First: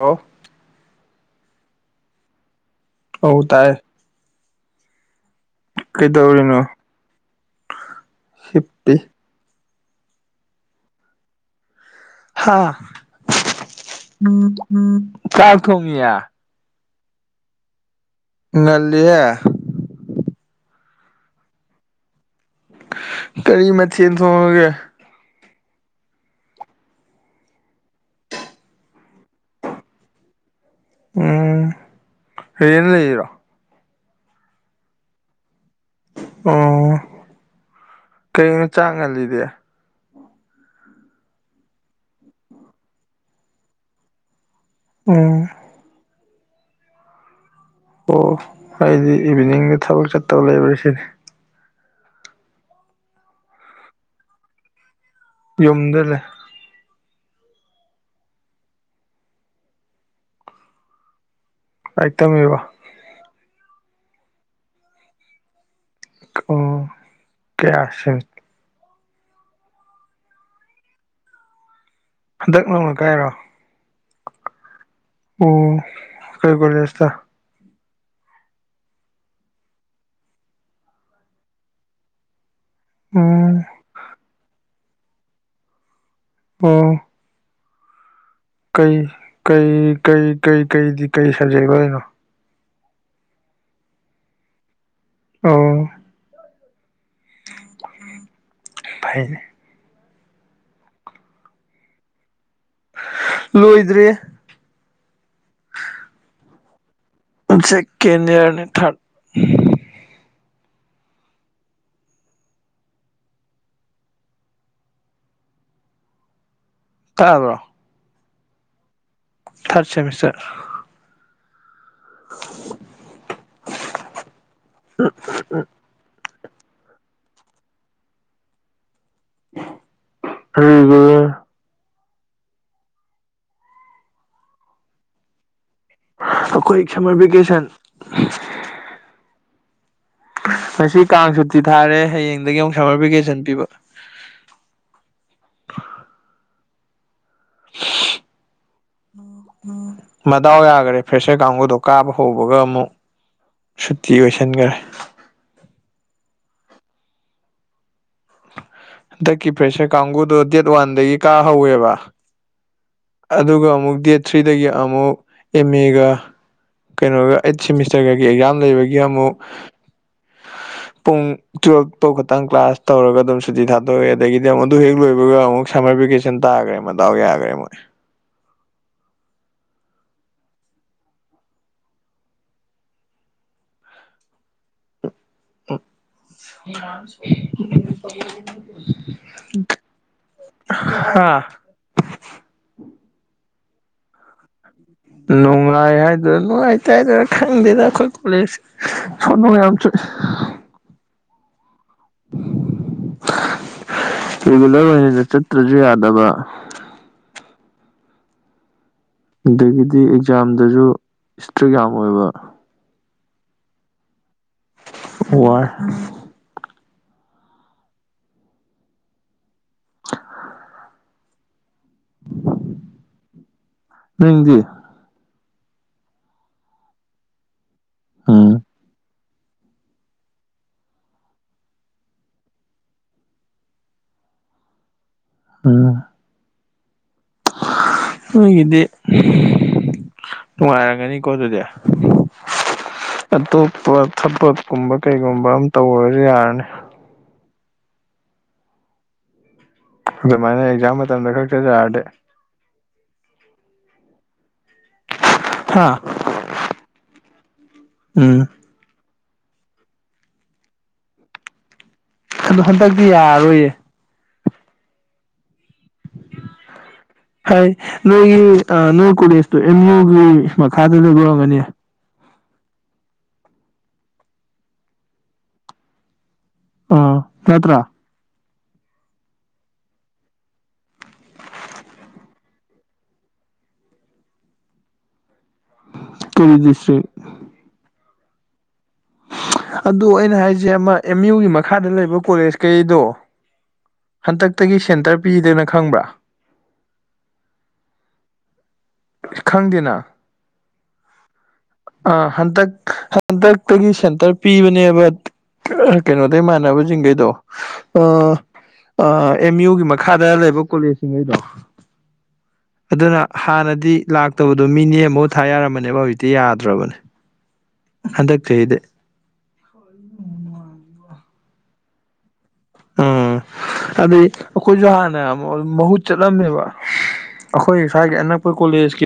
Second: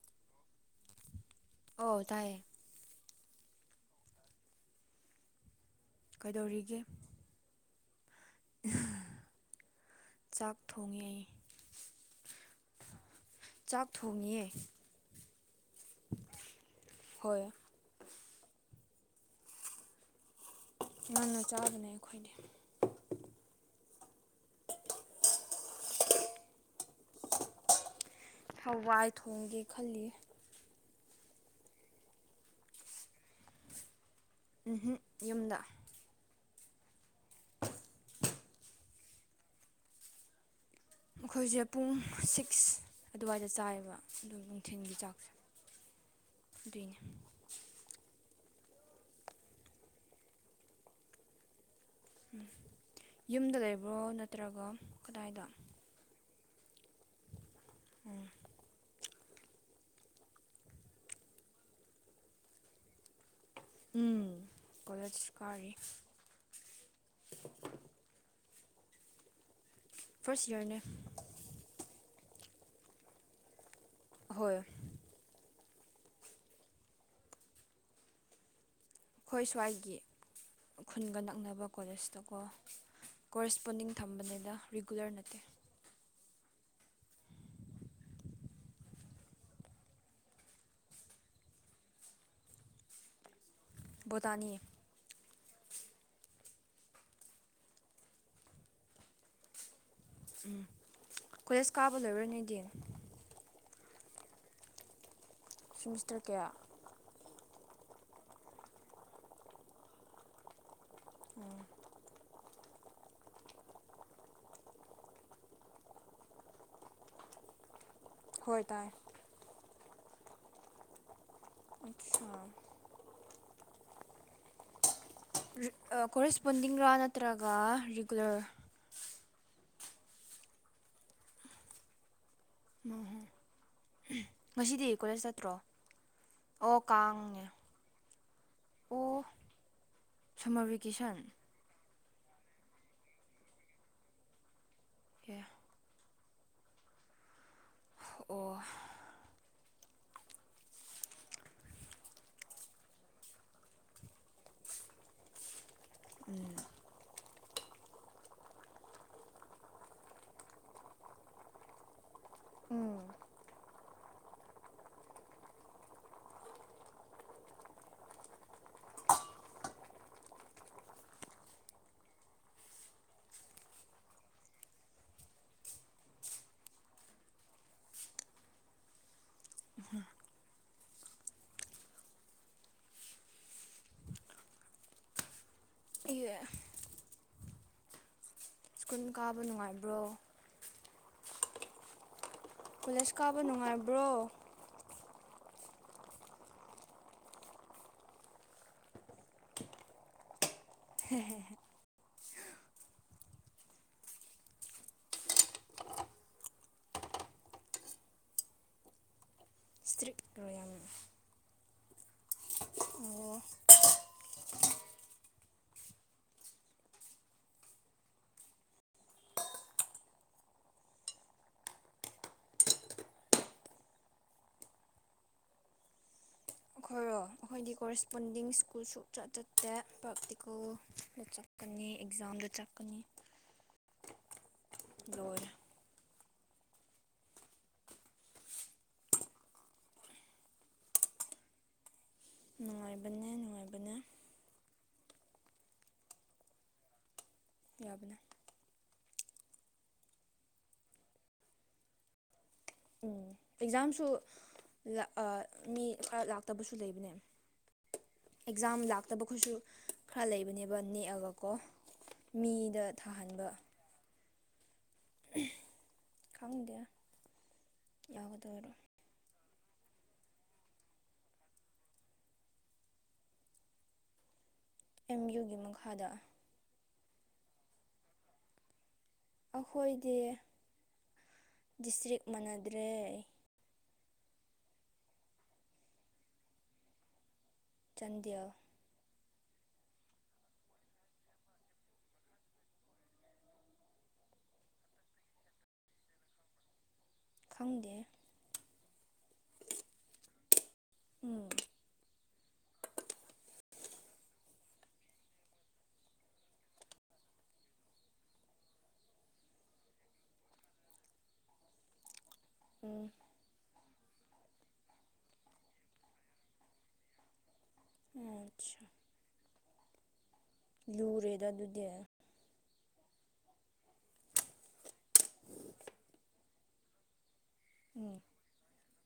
ꯑꯧ꯫ ꯑꯣ ꯇꯥꯏꯌꯦ꯫ ꯑꯧ ꯇꯥꯏꯌꯦ꯫ ꯀꯩꯗꯧꯔꯤꯅꯣ ꯀꯩꯗꯧꯔꯤꯒꯦ ꯍꯤꯞꯄꯤ [unintelligible] ꯆꯥꯛ ꯊꯣꯡꯉꯦ꯫ ꯍꯥ ꯆꯥꯛ ꯊꯣꯡꯉꯤꯌꯦ [unintelligible] ꯆꯥꯛ ꯊꯣꯡꯉꯤꯌꯦ꯫ ꯍꯣꯏ꯫ ꯉꯜꯂꯤꯌꯦ ꯉꯟꯅ ꯆꯥꯕꯅꯦ ꯑꯩꯈꯣꯏꯗꯤ ꯀꯔꯤ ꯃꯊꯦꯟ ꯊꯣꯡꯉꯒꯦ ꯍꯋꯥꯏ ꯊꯣꯡꯒꯦ ꯈꯜꯂꯤꯌꯦ ꯎꯝ ꯔꯦꯟ ꯂꯩꯔꯣ ꯎꯝꯍꯨꯝ ꯌꯨꯝꯗ ꯑꯣ ꯀꯩꯅꯣ ꯆꯥꯛ ꯉꯜꯂꯤꯗꯤ ꯑꯩꯈꯣꯏꯁꯦ ꯄꯨꯡ ꯁꯤꯛꯁ ꯑꯗꯨꯋꯥꯏꯗ ꯆꯥꯏꯑꯦꯕ ꯑꯗꯨꯅꯤ ꯊꯤꯟꯒꯤ ꯆꯥꯛꯁꯦ ꯎꯝ ꯑꯗꯨꯏꯅꯦ ꯑꯣ ꯑꯩꯗꯤ ꯏꯚꯤꯅꯤꯡꯗ ꯊꯕꯛ ꯆꯠꯇꯧ ꯂꯩꯕꯔꯥ ꯁꯤꯅꯤ ꯎꯝ ꯌꯨꯝꯗ ꯂꯩꯕ꯭ꯔꯣ ꯅꯠꯇ꯭ꯔꯒ ꯀꯗꯥꯏꯗ ꯌꯨꯝꯗ ꯂꯩ ꯎꯝ ꯂꯥꯏꯔꯤꯛ ꯇꯝꯃꯤꯕ ꯎꯝ ꯀꯣꯂꯦꯖ ꯀꯥꯔꯤ ꯑꯣ ꯀꯌꯥ ꯁꯦꯝ ꯐꯥꯔꯁ ꯏꯌꯥꯔꯅꯦ ꯍꯟꯗꯛ ꯅꯧꯅ ꯀꯥꯏꯔꯣ ꯍꯣꯏ ꯑꯣ ꯀꯩ ꯀꯣꯂꯦꯁ ꯇ ꯑꯩꯈꯣꯏ ꯁ꯭ꯋꯥꯏꯒꯤ ꯈꯨꯟꯒ ꯅꯛꯅꯕ ꯀꯣꯂꯦꯖꯇꯀꯣ ꯎꯝ ꯀꯣꯔꯦꯁꯄꯣꯟꯗꯤꯡ ꯊꯝꯕꯅꯦꯗ ꯔꯤꯒꯨꯂꯔ ꯅꯠꯇꯦ ꯑꯣ ꯀꯩ ꯀꯩ ꯀꯩ ꯀꯩ ꯀꯩꯗꯤ ꯀꯩ ꯁꯕꯖꯦꯛ ꯂꯧꯏꯅꯣ ꯕꯣꯇꯥꯅꯤ ꯑꯣ ꯐꯥꯏꯅꯦ ꯎꯝ ꯀꯣꯏꯂꯦꯁ ꯀꯥꯕ ꯂꯣꯏꯔꯣꯏ ꯅꯣꯏꯗꯤ ꯂꯣꯏꯗ꯭ꯔꯤꯌꯦ ꯁꯤꯃꯤꯁꯇꯔ ꯀꯌꯥ ꯑ ꯁꯦꯀꯦꯟ ꯌꯤꯔꯅꯦ ꯊꯥꯔ ꯎꯝ ꯇꯥꯕꯔꯣ ꯍꯣꯏ ꯇꯥꯏ ꯊꯥꯔꯠ ꯁꯦꯃꯤꯁꯇꯔ ꯑꯠꯆꯥꯥ ꯎꯝ ꯎ ꯎꯝ ꯑ ꯀꯣꯔꯦꯁꯄꯣꯟꯗꯤꯡꯔ ꯅꯠꯇ꯭ꯔꯒ ꯔꯤꯒꯨꯂꯔ ꯔꯤꯒꯨ ꯃꯧ ꯍꯨ ꯉꯁꯤꯗꯤ ꯀꯣꯂꯦꯖ ꯆꯠꯇ꯭ꯔꯣ ꯑꯣ ꯑꯩꯈꯣꯏ ꯁꯝꯃꯔ ꯀꯥꯡꯅꯦ ꯚꯦꯀꯦꯁꯟ ꯑꯣ ꯁꯝꯃꯔ ꯉꯁꯤ ꯚꯦꯀꯦꯁꯟ ꯀꯥꯡ ꯁꯨꯇꯤ ꯊꯥꯔꯦ ꯍꯌꯦꯡꯗꯒꯤ ꯑꯃꯨꯛ ꯁꯝꯃꯔ ꯚꯦꯀꯦꯁꯟ ꯄꯤꯕ ꯑꯦ [unintelligible] ꯑꯣ ꯃꯗꯥꯎ ꯌꯥꯒꯔꯦ ꯐ꯭ꯔꯦꯁꯔ ꯀꯥꯡꯒꯨꯗꯣ ꯀꯥꯕ ꯍꯧꯕꯒ ꯑꯃꯨꯛ ꯁꯨꯇꯤ ꯑꯣꯏꯁꯟꯒ꯭ꯔꯦ ꯎꯝ ꯍꯟꯗꯛꯀꯤ ꯐ꯭ꯔꯦꯁꯔ ꯀꯥꯡꯒꯨꯗꯣ ꯗꯦꯠ ꯋꯥꯟꯗꯒꯤ ꯀꯥ ꯍꯧꯋꯦꯕ ꯎꯝ ꯑꯗꯨꯒ ꯑꯃꯨꯛ ꯗꯦꯠ ꯊ꯭ꯔꯤꯗꯒꯤ ꯑꯃꯨꯛ ꯑꯦꯝ ꯑꯦꯒ ꯀꯩꯅꯣꯒ ꯑꯩꯠ ꯁꯦꯃꯤꯁꯇꯔꯒꯒꯤ ꯑꯦꯛꯖꯥꯝ ꯂꯩꯕꯒꯤ ꯑꯃꯨꯛ [inaudible] ꯄꯨꯡ ꯇꯨꯌꯦꯜꯞ ꯐꯥꯎ ꯈꯛꯇꯪ ꯀ꯭ꯂꯥꯁ ꯇꯧꯔꯒ ꯑꯗꯨꯝ ꯁꯨꯇꯤ ꯊꯥꯗꯣꯛꯑꯦ ꯑꯗꯒꯤꯗꯤ ꯑꯃꯨꯛ ꯑꯗꯨ ꯍꯦꯛ ꯂꯣꯏꯕ ꯑꯃꯨꯛ ꯁꯝꯃꯔ ꯚꯦꯟ ꯁꯤꯟ ꯇꯥꯈ꯭ꯔꯦ ꯃꯗꯥꯎ ꯌꯥꯈ꯭ꯔꯦ ꯃꯣꯏ ꯏ [unintelligible] ꯁ ꯀꯨꯟ ꯀꯥꯕ ꯅꯨꯡꯉꯥꯏꯕ꯭ꯔꯣ ꯍꯥꯥ ꯀꯣꯂꯦꯖ ꯀꯥꯕ ꯅꯨꯡꯉꯥꯏꯕ꯭ꯔꯣ ꯅꯨꯡꯉꯥꯏ ꯍꯥꯏꯗꯔ ꯅꯨꯡꯉꯥꯏꯇꯦꯗꯔꯥ ꯈꯪꯗꯦꯗ ꯑꯩꯈꯣꯏ ꯀꯣꯂꯦꯖ ꯁꯅꯣꯉꯌꯥꯝꯝꯁꯨ ꯍꯦꯟ ꯔꯤꯒꯨꯂꯔ ꯑꯣꯏꯅ ꯆꯠꯇ꯭ꯔꯁꯨ ꯌꯥꯗꯕ ꯑꯗꯒꯤꯗꯤ ꯏꯁꯇ꯭ꯔꯤꯛꯔꯣ ꯌꯥꯝꯅ ꯑꯦꯛꯖꯥꯝꯗꯁꯨ ꯏꯁꯇ꯭ꯔꯤꯛ ꯌꯥꯝ ꯑꯣꯏꯕ ꯑꯣ ꯋꯥꯔ ꯅꯪꯗꯤ ꯑꯩꯈꯣꯏꯔꯣ ꯑꯩꯈꯣꯏꯗꯤ ꯀꯣꯔꯦꯁꯄꯣꯟꯗꯤꯡ ꯎꯝ ꯁ꯭ꯀꯨꯜ ꯁꯨꯛꯆꯠ ꯆꯠ ꯇ ꯄꯔꯇꯤꯀꯗ ꯆꯥꯛꯀꯅꯤ ꯑꯦꯛꯖꯥꯝꯗ ꯆꯥꯛꯀꯅꯤ ꯂꯣꯔꯦ ꯎꯝ ꯑꯩꯈꯣꯏꯒꯤꯗꯤ ꯅꯨꯡꯉꯥꯏꯔꯒꯅꯤꯀꯣ ꯑꯗꯨꯗꯤ ꯅꯨꯡꯉꯥꯏꯕꯅꯦ ꯑꯇꯣꯞꯄ ꯅꯨꯡꯉꯥꯏꯕꯅꯦ ꯊꯕꯛꯀꯨꯝꯕ ꯀꯩꯒꯨꯝꯕ ꯑꯃꯝ ꯇꯧꯔꯁꯨ ꯌꯥꯔꯅꯤ ꯌꯥꯕꯅ ꯑꯗꯨꯃꯥꯏꯅ ꯑꯦꯛꯖꯥꯝ ꯃꯇꯝꯗ ꯈ ꯆꯠꯖꯛꯑꯗꯤ ꯎꯝ ꯑꯦꯛꯖꯥꯝꯁꯨ ꯂꯥꯛ ꯑ ꯃꯤ ꯍꯥ ꯈꯔ ꯂꯥꯛꯇꯕꯁꯨ ꯂꯩꯕꯅꯦ ꯎꯝ ꯑꯦꯛꯖꯥꯝ ꯂꯥꯛꯇꯕꯈꯩꯁꯨ ꯈꯔ ꯂꯩꯕꯅꯦꯕ ꯅꯦꯛꯑꯒꯀꯣ ꯑꯗꯣ ꯃꯤꯗ ꯍꯟꯗꯛꯇꯤ ꯊꯥꯍꯟꯕ ꯌꯥꯔꯔꯣꯏꯌꯦ ꯈꯪꯗꯦꯗ ꯍꯥꯏ ꯅꯣꯏꯒꯤ ꯅꯣꯏ ꯀꯣꯂꯦꯖꯇꯣ ꯑꯦꯝ ꯌꯨꯒꯤ ꯃꯈꯥꯗ ꯂꯣꯏꯕꯔꯝꯒꯅꯤ ꯑꯦꯝ ꯌꯨꯒꯤ ꯃꯈꯥꯗ ꯎꯝ ꯅꯠꯇ꯭ꯔꯥ ꯑꯩꯈꯣꯏꯗꯤ ꯗꯤꯁꯇ꯭ꯔꯤꯛ ꯃꯥꯟꯅꯗ꯭ꯔꯦ ꯀꯔꯤꯗꯁꯤ꯭ꯔꯤ ꯆꯟꯗꯌꯦꯜ ꯑꯗꯨ ꯑꯩꯅ ꯍꯥꯏꯁꯦ ꯑꯃ ꯑꯦꯝ ꯌꯨꯒꯤ ꯃꯈꯥꯗ ꯂꯩꯕ ꯀꯣꯂꯦꯖ ꯀꯩꯗꯣ ꯍꯟꯇꯛꯇꯒꯤ ꯁꯦꯟꯇꯔ ꯄꯤꯗꯦꯅ ꯈꯪꯕ꯭ꯔꯥ ꯈꯪꯗꯦ ꯈꯪꯗꯦꯅ ꯎꯝ ꯍꯟꯗꯛ ꯍꯟꯗꯛꯇꯒꯤ ꯁꯦꯟꯇꯔ ꯄꯤꯕꯅꯦꯕ ꯀꯩꯅꯣꯗꯩ ꯏꯃꯥꯟꯅꯕꯁꯤꯡꯈꯩꯗꯣ ꯑ ꯑ ꯑꯦꯝ ꯌꯨꯒꯤ ꯃꯈꯥꯗ ꯂꯩꯕ ꯀꯣꯂꯦꯖꯁꯤꯉꯩꯗꯣ ꯑꯗꯨꯅ ꯎꯝ ꯍꯥꯟꯅꯗꯤ ꯂꯥꯛꯇꯕꯗꯣ ꯃꯤꯅꯦꯐꯥꯎ ꯊꯥ ꯌꯥꯔꯃꯅꯦꯕ ꯍꯧꯖꯤꯛꯇꯤ ꯌꯥꯗ꯭ꯔꯕꯅꯦ ꯑꯣ ꯑꯠꯆꯥ ꯍ ꯂꯨꯔꯦꯗ ꯑꯗꯨꯗꯤ꯫ ꯎꯝ ꯑꯗꯨꯗꯩ ꯑꯩꯈꯣꯏꯁꯨ ꯍꯥꯟꯅ ꯑꯃ ꯃꯍꯨꯠ ꯆꯠꯂꯝꯃꯦꯕ꯫ ꯑꯩꯈꯣꯏ ꯁ꯭ꯋꯥꯏꯒꯤ ꯎꯝ ꯑꯅꯛꯄ ꯀꯣꯂꯦꯖꯀꯤ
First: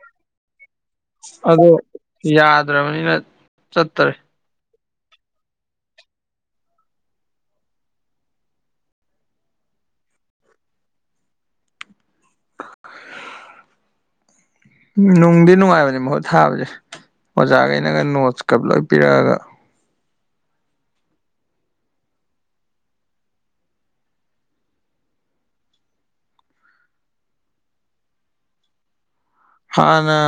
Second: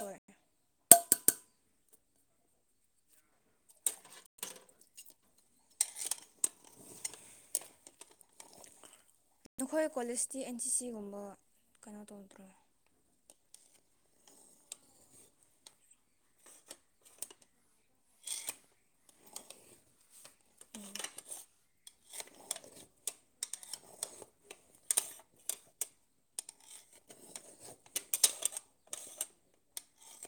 ꯍꯣꯏ ꯑꯗꯣ ꯌꯥꯗ꯭ꯔꯕꯅꯤꯅ ꯆꯠꯇꯔꯦ ꯅꯈꯣꯏ ꯀꯣꯂꯦꯖꯇꯤ ꯑꯦꯟ ꯁꯤ ꯁꯤꯒꯨꯝꯕ ꯀꯩꯅꯣ ꯇꯧꯗ꯭ꯔꯣ ꯅꯨꯡꯗꯤ ꯅꯨꯡꯉꯥꯏꯕꯅꯦ ꯃꯍꯨꯠ ꯊꯥꯒꯔꯦ ꯑꯣꯖꯥꯒꯩꯅ ꯅꯣꯠꯁꯀ ꯄꯨꯂꯞ ꯄꯤꯔꯛꯑꯒ ꯍꯥꯟꯅ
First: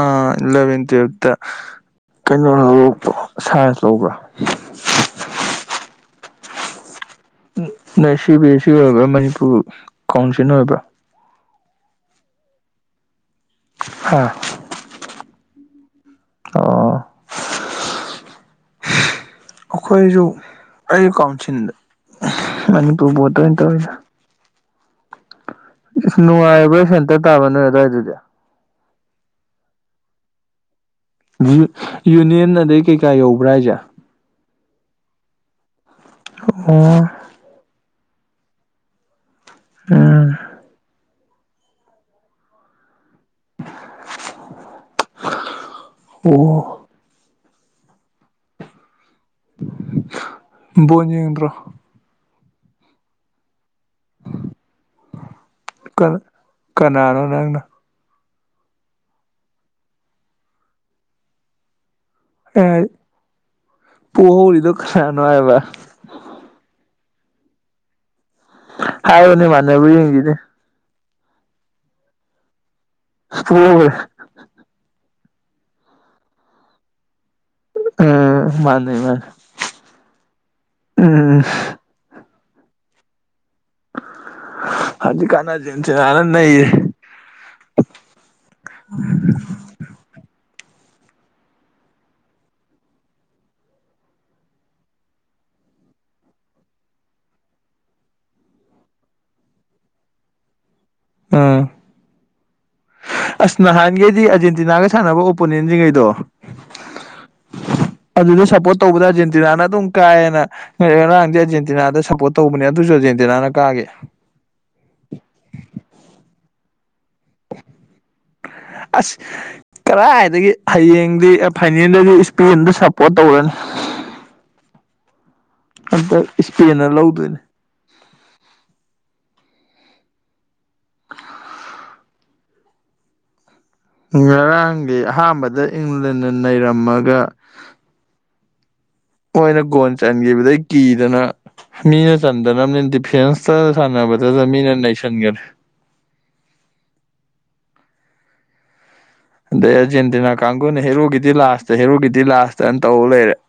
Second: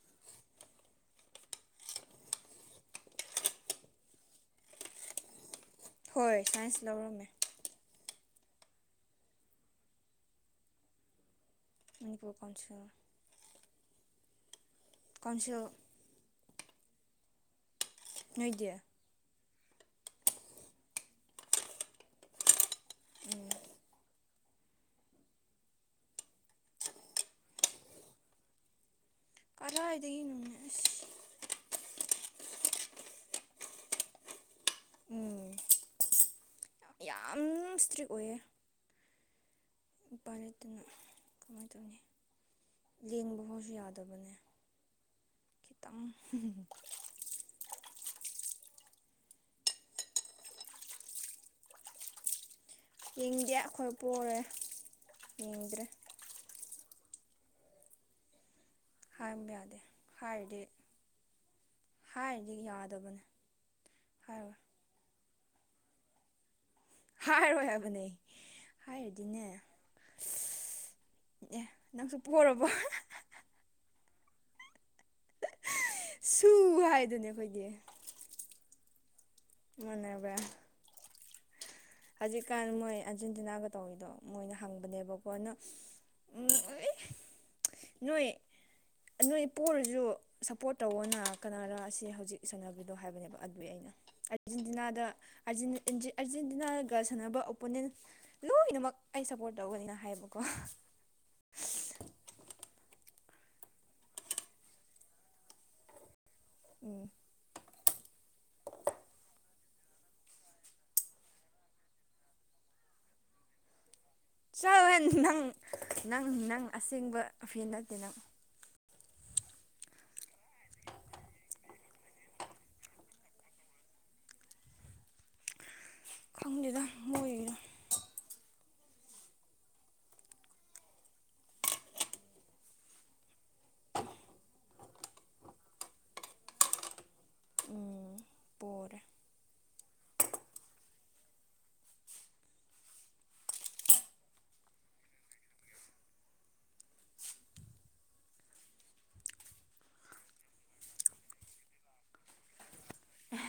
ꯑ ꯑꯦꯂꯦꯕꯦꯟ ꯇꯤꯜꯕ ꯇꯥ ꯀꯩꯅꯣ ꯑꯪ ꯁꯥꯢꯟꯁ ꯂꯧꯕꯔꯥ ꯍꯣꯏ ꯁꯥꯏꯟꯁ ꯂꯧꯔꯝꯃꯦ ꯅꯣꯏ ꯁꯤ ꯕꯦ ꯁꯤ ꯁꯤ ꯑꯣꯏꯕ꯭ꯔꯥ ꯃꯅꯤꯄꯨꯔ ꯀꯥꯎꯟꯁꯤꯜ ꯑꯣꯏꯕ꯭ꯔꯥ ꯃꯅꯤꯄꯨꯔ ꯀꯥꯎꯟꯁꯤꯜ ꯍꯥꯥ ꯀꯥꯎꯟꯁꯤꯜ ꯑꯥ [inaudible] ꯅꯣꯏꯗꯤ ꯑꯩꯈꯣꯏꯁꯨ ꯑꯩ ꯀꯥꯎꯟꯁꯤꯜꯗ ꯃꯅꯤꯄꯨꯔ ꯕꯣꯔꯠꯇ ꯑꯣꯏꯅ ꯇꯧꯔꯦꯗ ꯏꯁ ꯅꯨꯉꯥꯏꯕ꯭ꯔꯥ ꯁꯦꯟꯇꯔ ꯇꯥꯕ ꯅꯣꯏ ꯑꯗꯋꯥꯏꯗꯨꯗꯤ ꯑꯔꯏꯗꯒꯤꯅꯣꯅꯦ ꯑꯁ ꯌꯨ ꯌꯨꯅꯤꯌꯟ ꯑꯗꯩ ꯀꯩꯀꯥ ꯌꯧꯕ꯭ꯔꯥ ꯍꯥꯏꯁꯦ ꯎꯝ ꯑꯣ ꯌꯥꯝ ꯏꯁꯇ꯭ꯔꯤꯛ ꯑꯣꯏꯌꯦ ꯎꯝ ꯑꯨꯄꯥꯏ ꯂꯩꯇꯦꯅꯪ ꯀꯃꯥꯏꯅ ꯇꯧꯅꯤ ꯂꯦꯡꯕ ꯐꯥꯎꯁꯨ ꯌꯗꯕꯅꯦ ꯈꯤꯇꯪ ꯑꯣ ꯕꯣꯟ ꯌꯦꯡꯗ꯭ꯔꯣ ꯌꯦꯡꯗꯦ ꯑꯩꯈꯣꯏ ꯄꯣꯔꯦ ꯌꯦꯡꯗ꯭ꯔꯦ [inaudible] ꯀꯅꯅꯣ ꯅꯪꯅ ꯍꯥꯏꯕ ꯌꯗꯦ [unintelligible] ꯍꯥꯏꯔꯤꯗꯤ ꯑꯦ ꯌꯥꯗꯕꯅꯦ [unintelligible] [unintelligible] ꯍꯥꯏꯔꯔꯣꯏ ꯍꯥꯏꯕꯅꯦ ꯍꯥꯏꯔꯗꯤꯅꯦ ꯍꯥꯏꯕꯅꯦ ꯃꯥꯟꯅꯕ꯭ꯔꯥ ꯌꯦꯡꯁꯤꯅꯦ ꯑꯦ ꯅꯪꯁꯨ ꯄꯨꯈꯣꯔꯕꯣ [unintelligible] ꯋꯥꯏꯗꯨꯅꯦ ꯑꯩꯈꯣꯏꯒꯤ ꯎꯝ ꯃꯅꯦ ꯃꯅꯦ ꯃꯅꯕ꯭ꯔꯥ ꯎꯝ ꯑꯖꯤꯛ ꯀꯥꯟ ꯃꯣꯏ ꯑꯔꯖꯦꯟꯇꯤꯅ ꯇꯧꯋꯤꯗꯣ ꯃꯣꯏꯅ ꯍꯪꯕꯅꯦꯕꯀꯣ ꯍꯧꯖꯤꯛꯀꯥꯟ ꯑꯥꯔꯖꯦꯟꯇꯤꯅꯥꯅ ꯅꯩꯔꯦ [unintelligible] ꯅꯣꯏ ꯅꯣꯏ ꯄꯣꯔꯁꯨ ꯁꯞꯄꯣꯔꯠ ꯇꯧꯑꯣꯅ ꯀꯅꯔꯥ ꯑꯁꯤ ꯍꯧꯖꯤꯛ ꯁꯥꯟꯅꯒꯤꯗꯣ ꯍꯥꯏꯕꯅꯦꯕ ꯑꯗꯨꯏ ꯑꯩꯅ ꯑꯔꯖꯦꯟꯇꯤꯅꯥꯗ ꯑꯔꯖꯦꯟꯇꯤꯅꯥ ꯀꯥ ꯁꯥꯟꯅꯕ ꯑꯣꯄꯣꯅꯦꯟ ꯂꯣꯏꯅꯃꯛ ꯑꯩ ꯁꯞꯄꯣꯔꯠ ꯇꯧꯋꯦꯅ ꯍꯥꯏꯌꯦꯕꯀꯣ ꯎꯝ ꯑꯁ ꯅꯍꯥꯟꯒꯩꯗꯤ ꯑꯥꯔꯖꯦꯟꯇꯤꯅꯒ ꯁꯥꯟꯅꯕ ꯑꯣꯄꯣꯅꯦꯟꯁꯤꯡꯉꯩꯗꯣ ꯎꯝ ꯑꯗꯨꯗ ꯁꯞꯄꯣꯔꯠ ꯇꯧꯕꯗ ꯑꯔꯖꯦꯟꯇꯤꯅꯥꯅ ꯑꯗꯨꯝ ꯀꯥꯏꯌꯦꯅ ꯑꯩ ꯉꯔꯥꯡꯗꯤ ꯑꯔꯖꯦꯟꯇꯤꯅꯥꯗ ꯁꯞꯄꯣꯔꯠ ꯇꯧꯕꯅꯦ ꯑꯗꯨꯁꯨ ꯑꯥꯔꯖꯦꯟꯇꯤꯅꯥꯅ ꯀꯒꯤ ꯆꯠꯂꯣꯏ ꯅꯪ ꯅꯪ ꯅꯪ ꯑꯁꯦꯡꯕ ꯐꯦꯟ ꯅꯠꯇꯦ ꯅꯪ ꯑꯁ ꯀꯔꯥꯏꯗꯒꯤ ꯍꯌꯦꯡꯗꯤ ꯐꯥꯏꯅꯦꯟꯗꯗꯤ ꯁ꯭ꯄꯦꯟꯗ ꯁꯞꯄꯣꯔꯠ ꯇꯧꯔꯅꯤ ꯍꯟꯇꯛ ꯈꯪꯗꯦꯗ ꯁ꯭ꯄꯦꯟꯅ ꯂꯧꯗꯣꯏꯅꯦ ꯃꯣꯏꯒꯤꯗꯣ [inaudible] ꯉꯔꯥꯡꯒꯤ ꯑꯍꯥꯟꯕꯗ ꯏꯪꯂꯟꯅ ꯅꯩꯔꯝꯃꯒ ꯎꯝ ꯄꯣꯔꯦ ꯃꯣꯏꯅ ꯒꯣꯟ ꯆꯟꯈꯤꯕꯗꯩ ꯀꯤꯗꯅ ꯃꯤꯅ ꯆꯟꯗꯅꯕꯅꯤꯅ ꯗꯤꯐꯦꯟꯁꯇꯥꯇ ꯁꯥꯟꯅꯕꯗꯨꯗ ꯃꯤꯅ ꯅꯩꯁꯟꯈꯔꯦ ꯑꯗꯩ ꯑꯔꯖꯦꯟꯇꯤꯅꯥ ꯀꯥꯡꯒꯨꯅ ꯍꯦꯔꯣꯒꯤꯗꯤ ꯂꯥꯁꯇ ꯍꯦꯔꯣꯒꯤꯗꯤ ꯂꯥꯁ ꯇꯅꯥ ꯇꯧ ꯂꯩꯔꯦ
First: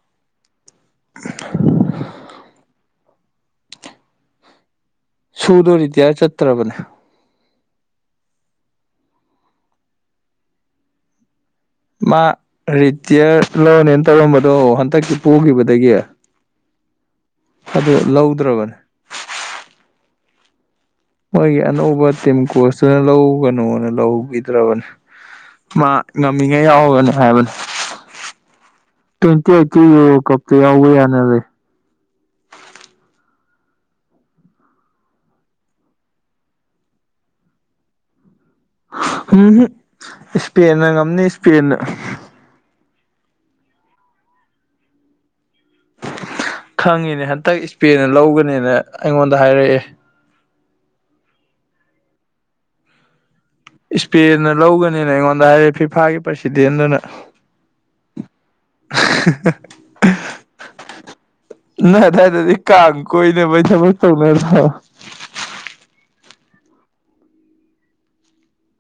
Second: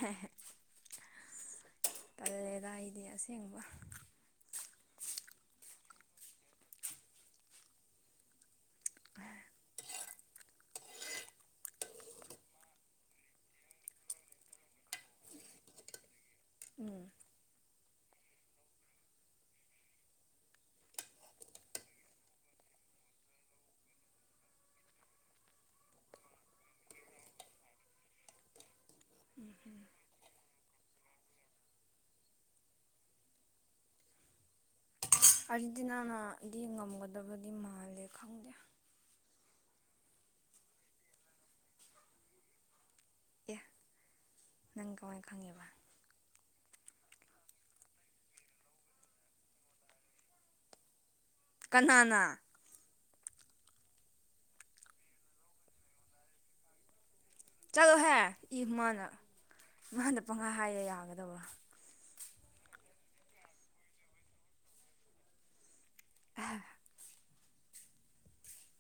ꯀꯗꯥꯏꯗꯩꯩ ꯑꯁꯦꯡꯕ ꯁꯨꯗꯣ ꯔꯤꯇꯤꯌꯥꯔ ꯆꯠꯇ꯭ꯔꯕꯅꯦ ꯃꯥ ꯔꯤꯇꯤꯌꯔ ꯂꯧꯅꯦꯅ ꯇꯧꯔꯝꯕꯗꯣ ꯍꯟꯗꯛꯀꯤ ꯄꯣꯈꯤꯕꯗꯒꯤ ꯎꯝ ꯑꯗꯨ ꯂꯧꯗ꯭ꯔꯕꯅꯦ ꯃꯣꯏꯒꯤ ꯑꯅꯧꯕ ꯇꯤꯝ ꯀꯣꯁꯇꯨꯅ ꯂꯧꯒꯅꯨꯅ ꯂꯧꯈꯤꯗ꯭ꯔꯕꯅꯦ ꯃꯥ ꯉꯝꯃꯤꯉꯩ ꯌꯥꯎꯒꯅꯤ ꯍꯥꯏꯕꯅꯦ ꯇ꯭ꯋꯦꯟꯇꯤ ꯑꯩꯠꯇꯤ ꯌꯣ ꯀꯞꯇ ꯌꯥꯎꯕ ꯌꯥꯅꯔꯦ ꯑꯔꯤꯦꯟꯇꯤꯅꯥꯅꯗꯤ ꯉꯝꯒꯗꯕꯗꯤ ꯃꯥꯜꯂꯦ ꯈꯪꯗꯦ ꯝ ꯏꯁꯄꯦꯟꯅ ꯉꯝꯅꯤ ꯏꯁꯄꯦꯟꯅ ꯑꯦ ꯅꯪ ꯀꯃꯥꯏꯅ ꯈꯪꯉꯤꯕ ꯈꯪꯉꯤꯅꯦ ꯍꯟꯇꯛ ꯏꯁꯄꯦꯟꯅ ꯂꯧꯒꯅꯦꯅ ꯑꯩꯉꯣꯟꯗ ꯍꯥꯏꯔꯛꯑꯦ ꯀꯅꯥꯅ ꯏꯁꯄꯦꯟꯅ ꯂꯧꯒꯅꯤꯅ ꯑꯩꯉꯣꯟꯗ ꯍꯥꯏꯔꯛꯑ꫰ꯐꯤꯐꯥꯒꯤ ꯄ꯭ꯔꯁꯤꯗꯦꯟꯗꯨꯅ ꯆꯠꯂꯣꯍꯦ ꯏꯃꯅ ꯃꯥꯥꯅ ꯄꯪꯍꯥꯏ ꯍꯥꯏꯔ ꯌꯥꯒꯗꯕ꯭ꯔꯥ ꯅꯣꯏ ꯑꯗꯥꯏꯗꯗꯤ ꯀꯥꯡ ꯀꯣꯏꯅꯕꯒꯤ ꯊꯕꯛ ꯇꯧꯅꯗ꯭ꯔꯣ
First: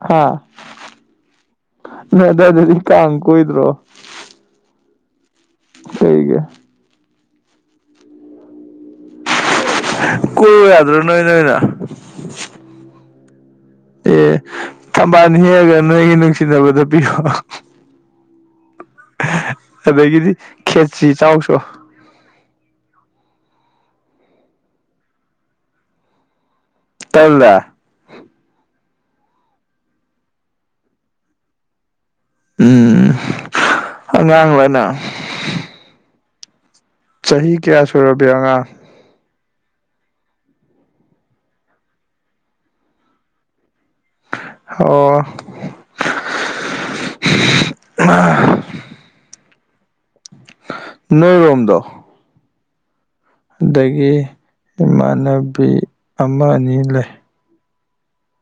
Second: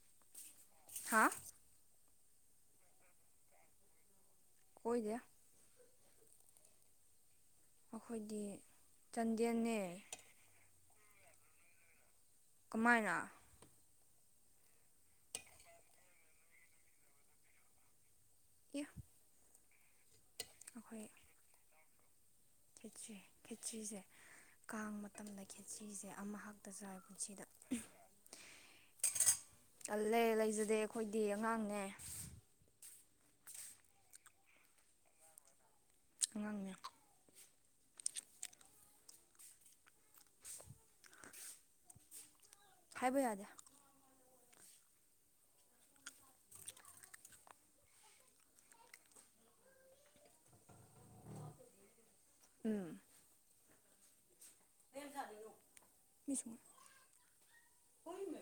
ꯍꯥꯥ ꯍꯥꯥ ꯅ ꯑꯗ꯭ꯋꯥꯏꯗꯗꯤ ꯀꯥꯡ ꯀꯣꯏꯗ꯭ꯔꯣ ꯀꯣꯏꯗꯦ ꯀꯩꯒꯤ ꯑꯩꯈꯣꯏꯗꯤ ꯆꯥꯟꯗꯦꯜꯅꯦ ꯀꯣꯏꯌꯨ ꯌꯥꯗ꯭ꯔꯣ ꯅꯣꯏꯅ ꯑꯣꯏꯅ ꯀꯃꯥꯏꯅ ꯑꯦ ꯊꯝꯕꯥꯅꯤ ꯍꯦꯛꯑꯒ ꯅꯣꯏꯒꯤ ꯅꯨꯡꯁꯤꯅꯕꯗ ꯄꯤꯌꯣ ꯑꯦ ꯑꯗꯒꯤꯗꯤ ꯈꯦꯠꯁꯤ ꯆꯥꯎꯆꯣ ꯈꯦꯆ ꯈꯦꯆ꯭ꯔꯤꯁꯦ ꯀꯥꯡꯕ ꯃꯇꯝꯗ ꯈꯦ꯭ꯔꯤꯁꯦ ꯑꯃꯍꯛ ꯈꯛꯇ ꯆꯥꯏ ꯄꯨꯟꯁꯤꯗ ꯇꯜꯂꯦ ꯇꯜꯂꯦ ꯂꯩꯖꯗꯦ ꯑꯩꯈꯣꯏꯗꯤ ꯑꯉꯥꯡꯅꯦ ꯎꯝ ꯑꯉꯥꯡꯂꯥ ꯅꯪ ꯑꯉꯥꯡꯅꯦ ꯆꯍꯤ ꯀꯌꯥ ꯁꯨꯔꯕꯤ ꯑꯉꯥꯡ ꯍꯥꯏꯕ ꯌꯥꯗꯦ ꯑꯣ ꯑ [unintelligible] ꯅꯣꯏꯔꯣꯝꯗꯣ ꯎꯝ ꯑꯗꯒꯤ ꯏꯃꯥꯟꯅꯕꯤ ꯑꯃ ꯑꯅꯤ ꯂꯩ [unintelligible]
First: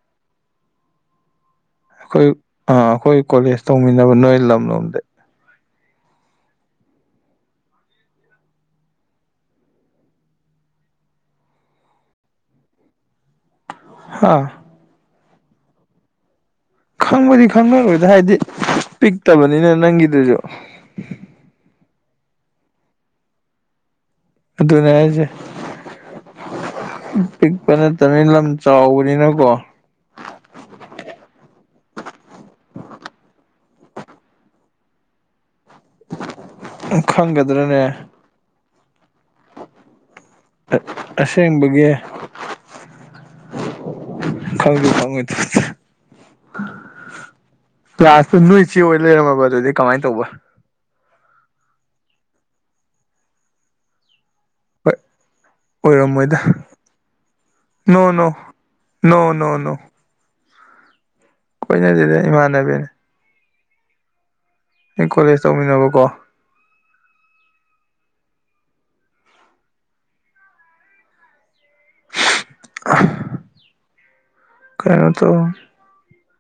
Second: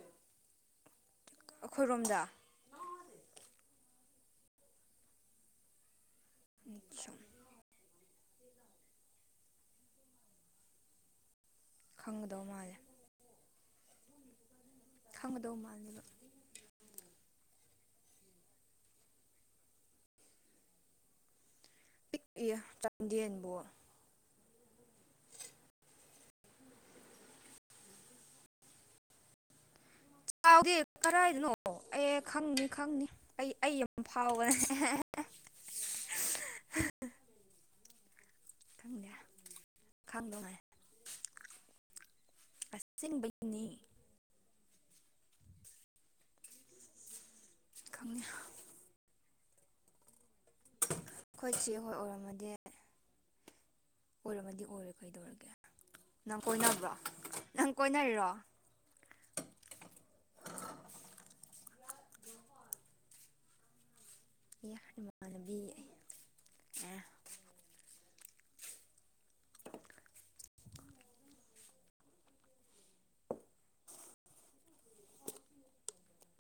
ꯑꯩꯈꯣꯏꯔꯣꯝꯗ ꯑꯩꯈꯣꯏ ꯑꯥ ꯑꯩꯈꯣꯏ ꯀꯣꯂꯦꯖ ꯇꯧꯃꯤꯟꯅꯕ ꯅꯣꯏ ꯂꯝꯂꯣꯝꯗꯩꯩ ꯅꯤꯡꯁꯡꯉꯨ ꯈꯪꯒꯗꯧ ꯃꯥꯜꯂꯦ ꯍꯥꯥ ꯈꯪꯒꯗꯧ ꯃꯥꯜꯂꯦꯕ ꯈꯪꯕꯗꯤ ꯈꯪꯅꯔꯣꯏꯗ ꯍꯥꯏꯗꯤ ꯄꯤꯛꯇꯕꯅꯤꯅ ꯅꯪꯒꯤꯗꯨꯁꯨ ꯄꯤꯛꯏ ꯆꯥꯟꯗꯦꯜꯕꯨ ꯑꯗꯨꯅꯦ ꯍꯥꯏꯖꯦ ꯄꯤꯛꯄ ꯅꯠꯇꯕꯅꯤ ꯂꯝ ꯆꯥꯎꯕꯅꯤꯅꯀꯣ ꯀꯥꯎꯗꯦ ꯀꯔꯥꯏꯗꯅꯣ ꯑꯦ ꯈꯪꯅꯤ ꯈꯪꯅꯤ ꯑꯩ ꯑꯩ ꯌꯥꯝ ꯐꯥꯎꯕꯅꯦ [unintelligible] ꯎꯪ ꯈꯪꯒꯗ꯭ꯔꯅꯦ ꯈꯪꯗꯦ ꯈꯪꯗꯧꯉꯥꯏ ꯑꯁꯦꯡꯕꯒꯤ ꯑꯁꯦꯡꯕꯒꯤꯅꯦ ꯈꯪꯖꯨ ꯈꯪꯉꯣꯏꯗꯕꯗ ꯈꯪꯗꯦ ꯂꯥꯁꯇ ꯅꯣꯏ ꯆꯦ ꯑꯣꯏ ꯂꯩꯔꯝꯃꯕ ꯑꯗꯨꯗꯤ ꯀꯃꯥꯏꯅ ꯇꯧꯕ ꯑꯩꯈꯣꯏ ꯆꯦꯍꯣꯏ ꯑꯣꯏꯔꯝꯃꯗꯤ ꯑꯣꯏꯔꯝꯃꯗꯤ ꯑꯣꯏꯔꯦ ꯍꯣꯏ ꯀꯩꯗꯧꯔꯒꯦ ꯑꯣꯏꯔꯝꯃꯣꯏꯗ ꯅꯪ ꯀꯣꯏꯅꯕ꯭ꯔꯣ ꯅꯪ ꯅꯣ ꯅꯣ ꯀꯣꯏꯅꯔꯤꯔꯣ ꯅꯣ ꯅꯣ ꯅꯣ ꯀꯣꯏꯅꯗꯦꯗ ꯏꯃꯥꯟꯅꯕꯤꯅꯦ ꯑꯦ ꯑꯩ ꯀꯣꯂꯦꯖ ꯏꯃꯥꯟꯅꯕꯤ ꯇꯧꯃꯤꯟꯅꯕꯀꯣ [unintelligible] [unintelligible] ꯀꯩꯅꯣ ꯇꯧ